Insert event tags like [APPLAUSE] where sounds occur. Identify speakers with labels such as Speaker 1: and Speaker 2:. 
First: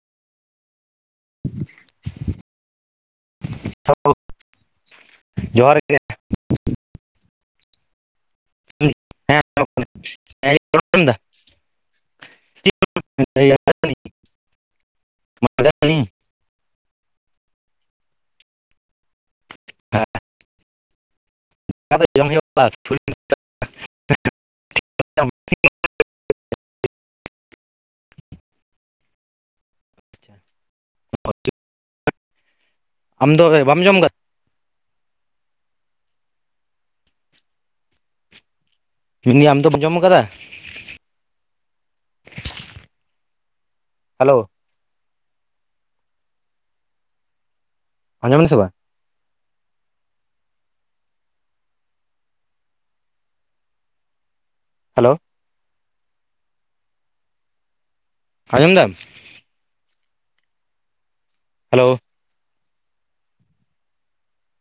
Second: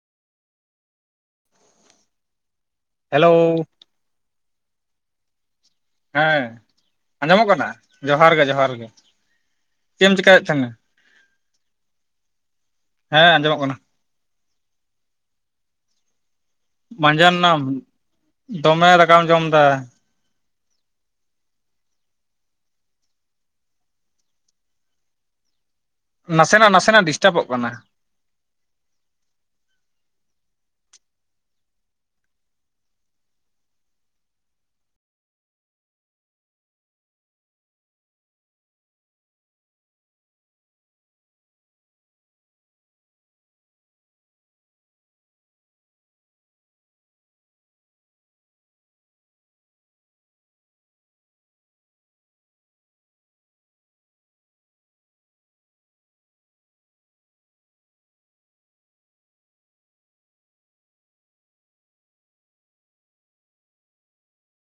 Speaker 1: Hello
Speaker 2: [UNINTELLIGIBLE] ᱡᱚᱦᱟᱨ ᱜᱮ
Speaker 1: ᱦᱮᱸ ᱟᱸᱡᱚᱢᱚᱜ ᱠᱟᱱᱟ ᱡᱚᱦᱟᱨ ᱜᱮ ᱡᱚᱦᱟᱨ ᱜᱮ
Speaker 2: ᱦᱮᱸ
Speaker 1: ᱪᱮᱫ ᱮᱢ ᱪᱮᱠᱟᱭᱮᱫ ᱛᱟᱦᱮᱱᱟ
Speaker 2: ᱡᱚᱢ
Speaker 1: ᱦᱮᱸ ᱟᱸᱡᱚᱢᱚᱜ ᱠᱟᱱᱟ
Speaker 2: [INAUDIBLE]
Speaker 1: ᱢᱟᱡᱟᱱ ᱱᱟᱢ ᱫᱚᱢᱮ ᱫᱟᱠᱟᱢ ᱡᱚᱢ ᱫᱟ
Speaker 2: ᱦᱮᱸ ᱟᱫᱚ ᱡᱚᱢ ᱦᱩᱭᱩᱜ ᱟ [UNINTELLIGIBLE]
Speaker 1: ᱱᱟᱥᱮᱱᱟᱜ ᱱᱟᱥᱮᱱᱟᱜ ᱰᱤᱥᱴᱟᱵᱚᱜ ᱠᱟᱱᱟ
Speaker 2: ᱟᱢ ᱫᱚ ᱵᱟᱢ ᱡᱚᱢ ᱠᱟᱫ ᱢᱮᱱᱫᱟ. ᱧ ᱟᱢ ᱫᱚᱢ ᱡᱚᱢ ᱠᱟᱫᱟ ᱦᱮᱞᱳ ᱟᱸᱡᱚᱢ ᱱᱟᱥᱮ ᱵᱟᱝ ᱦᱮᱞᱳ ᱟᱸᱡᱚᱢ ᱫᱟᱢ ᱦᱮᱞᱳᱣ